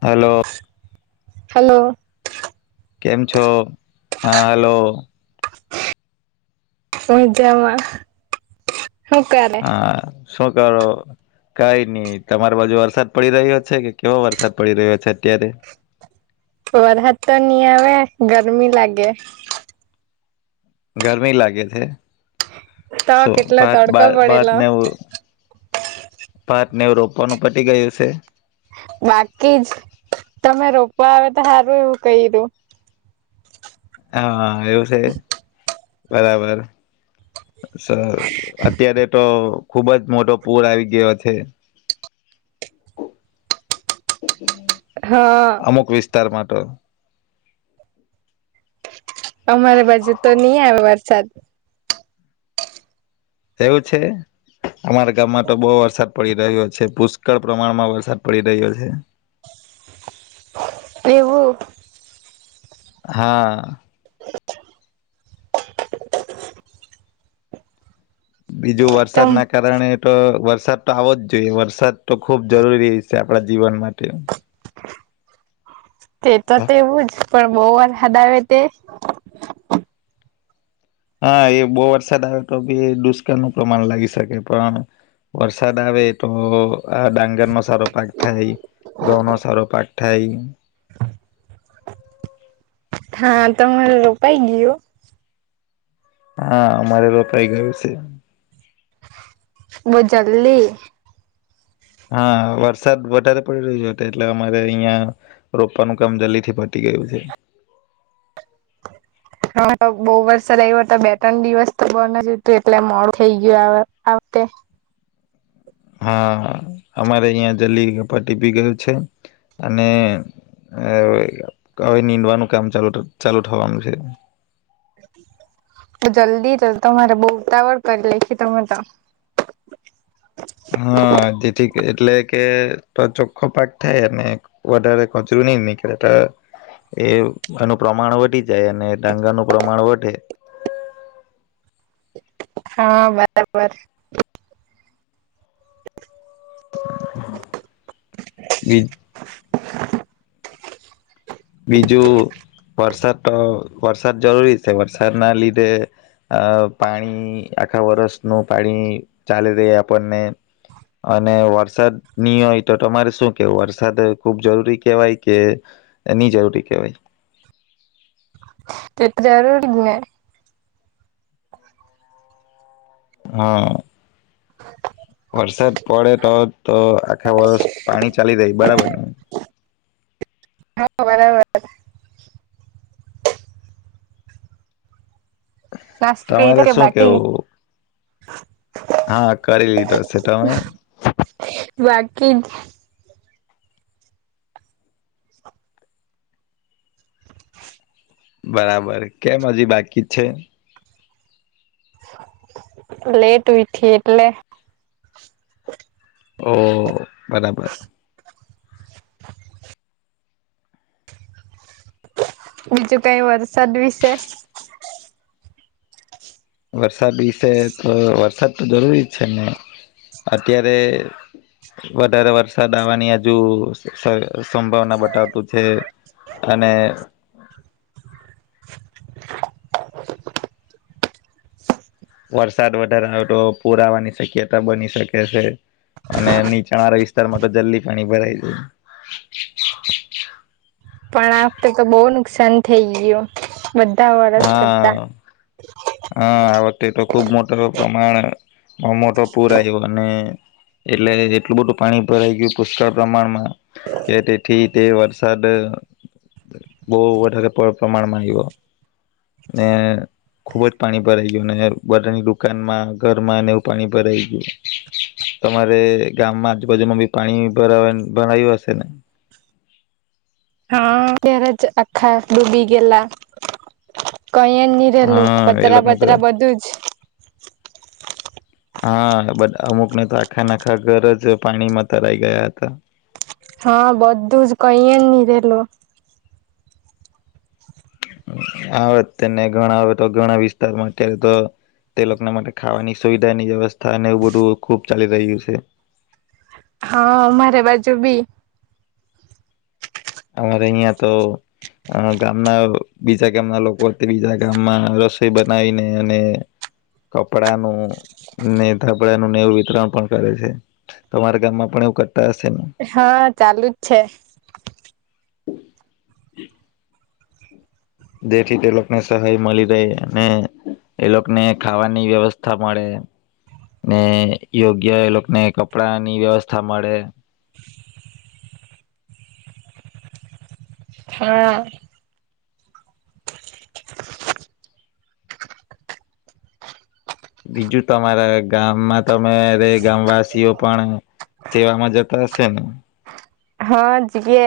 Hello hello કેમ છો હા હલો સમજામાં આ શુ કરો? કઈ નહી તમારી બાજુ વરસાદ પડી રહ્યો છે કે કેવો વરસાદ પડી રહ્યો છે અત્યારે વરહાદ તો નઈ આવે ગરમી લાગે ગરમી લાગે છે તો શો કેટલો ભાત તડકો બાર ભાત પડેલો ને એવું ભાતને એવું રોપવાનું પટી ગયું સે બાકી જ તમે રોપવા આવે તો સારું એવું કયરુ. હા એવું છે બરાબર સો અત્યારે તો ખુબ જ મોટો પૂર આવી ગયો છે. [unintelligible] હા અમુક વિસ્તારમાં તો અમારા બાજુ તો નહી આવે વરસાદ એવું છે? અમારા ગામમાં તો બહુ વરસાદ પડી રહ્યો છે પુષ્કળ પ્રમાણમાં વરસાદ પડી રહ્યો છે. એવું હા બીજું તમ વરસાદ ના કારણે તો વરસાદ તો આવો જ જોઈએ વરસાદ તો ખુબ જરૂરી સે આપ આપણા જીવન માટે તે તો તેવું જ પણ બહ વારહાદ આવે તે હા એ બહુ વરસાદ આવે તો બી દુષ્કાળનું પ્રમાણ લાવી શકે પણ વરસાદ આવે તો આ ડાંગરનો સારો પાક થાય ઘઉંનો સારો પાક થાય હા તમાર રોપાઈ ગયું? હા અમારે રોપાઈ ગયું છે. બો જલ્દી હા વરસાદ વધારે પડી રહ્યો તો એટલે અમારે અહિયાં રોપવાનું કામ જલ્દી થી પતિ ગયું છે. હા તો બહુ વરસાદ આવિયો તો બે ત્રણ દિવસ તો બન જ હતું એટલે મોડુ થઈ ગયું આ વખતે હા અમારે અહીંયા જલ્દી ગપ્પા [unintelligible] પતિબી ગયો છે. અને હવે નીંદવાનું કામ ચાલુ ચાલુ થવાનું છે. તો જલ્દી જ તમારે બોવ ઉતાવળ કરી લાયખી તમે તો હા જેથી એટલે કે ચોખ્ખો પાક થાય અને વધારે કચરું ની નીકળે તો એ એનું પ્રમાણ વધી જાય અને ડાંગરનું પ્રમાણ વધે હા બરાબર. બી બીજું વરસાદતો વરસાદ જરૂરી છે વરસાદના લીધે આ પાણી આખા વરષનું પાણી ચાલી રેય આપણને અને વરસાદ ની હોય તો તમારે શું કેવુ વરસાદ ખુબ જરૂરી કેહેવાય કે કે ની જરૂરી કહેવાય તે જરૂરી જ ને હા વરસાદ પડે તો તો આખા વર્ષ પાણી ચાલી રહે બરાબર ને. હા બરાબર. નાસ્તો કયરો તમારે કે શું બાકી? કેવું હા કરી લીધો છે તમે? બાકી જ. બરાબર કે હજી બાકી છે? લેટ ઉઠી એટલે ઓહ બરાબર બીજું કઈ વરસાદ વિશે. વરસાદ વિશે તો વરસાદ તો જરૂરી જ છે ને અત્યારે વધારે વરસાદ આવવાની હજુ સંભાવના બતાવતું છે અને વરસાદ વધારે આવે તો પુર આવાની શક્યતા બની શકે છે. અને નીચાણ વાળા વિસ્તારમાં તો જલ્દી પાણી ભરાય જાય. પણ આ વખતે તો બહુ નુકસાન થઈ ગયું. બધા વરસ કરતા હા હા આ વખતે તો ખુબ પ્રમાણ મોટો પૂર આવ્યો અને એટલે એટલું બધું પાણી ભરાઈ ગયું પુષ્કળ પ્રમાણમાં કે તેથી તે વરસાદ બોવ વધારે પ્રમાણમાં આયવો. ને ખુબ જ પાણી ભરાઈ ગયું ને બધાની દુકાનમાં ઘરમાં ને એવું પાણી ભરાઈ ગયું. તમારે ગામમાં આજુબાજુમાં બી પાણી ભરાવા ભરાય્યું હશે ને? હા ત્યારે જ આખા ડૂબી ગયેલા કઈ જ પેલું હા એ પતરા લોકોનું તો બતરા બધું જ. હા બ અમુક ને તો આખા નાખા ઘર જ પાણીમાં તરાઈ ગયા હતા. હા બધું જ કઈ જ ની રેલું. આવે તને ઘણા આવે તો ઘણા વિસ્તારમાં અત્યારે તો તે લોકોને માટે ખાવાની સુવિધા ની વ્યવસ્થાને એવું બધું ખુબ ચાલી રહ્યું છે. હા અમારે બાજુ બી. અમારે અય્યા તો. અ ગામના બીજા ગામના લોકો ત્રીજા ગામમાં રસોઈ બનાવીને અને કપડાનું ને ધબડાનું ને એવું વિતરણ પણ કરે છે. તમારા ગામમાં પણ એવું કરતા હશે ને? હા ચાલુ જ છે. હ જેથી તે લોકો ને સહાય મળી રહે અને એ લોકોને ખાવાની વ્યવસ્થા મળે. ને યોગ્ય એ લોકોને કપડા ની વ્યવસ્થા મળે. હા બીજું તમારા ગામમાં ત મેરે ગામવાસીઓ પણ સેવામાં જતા હશે ને? હા જએ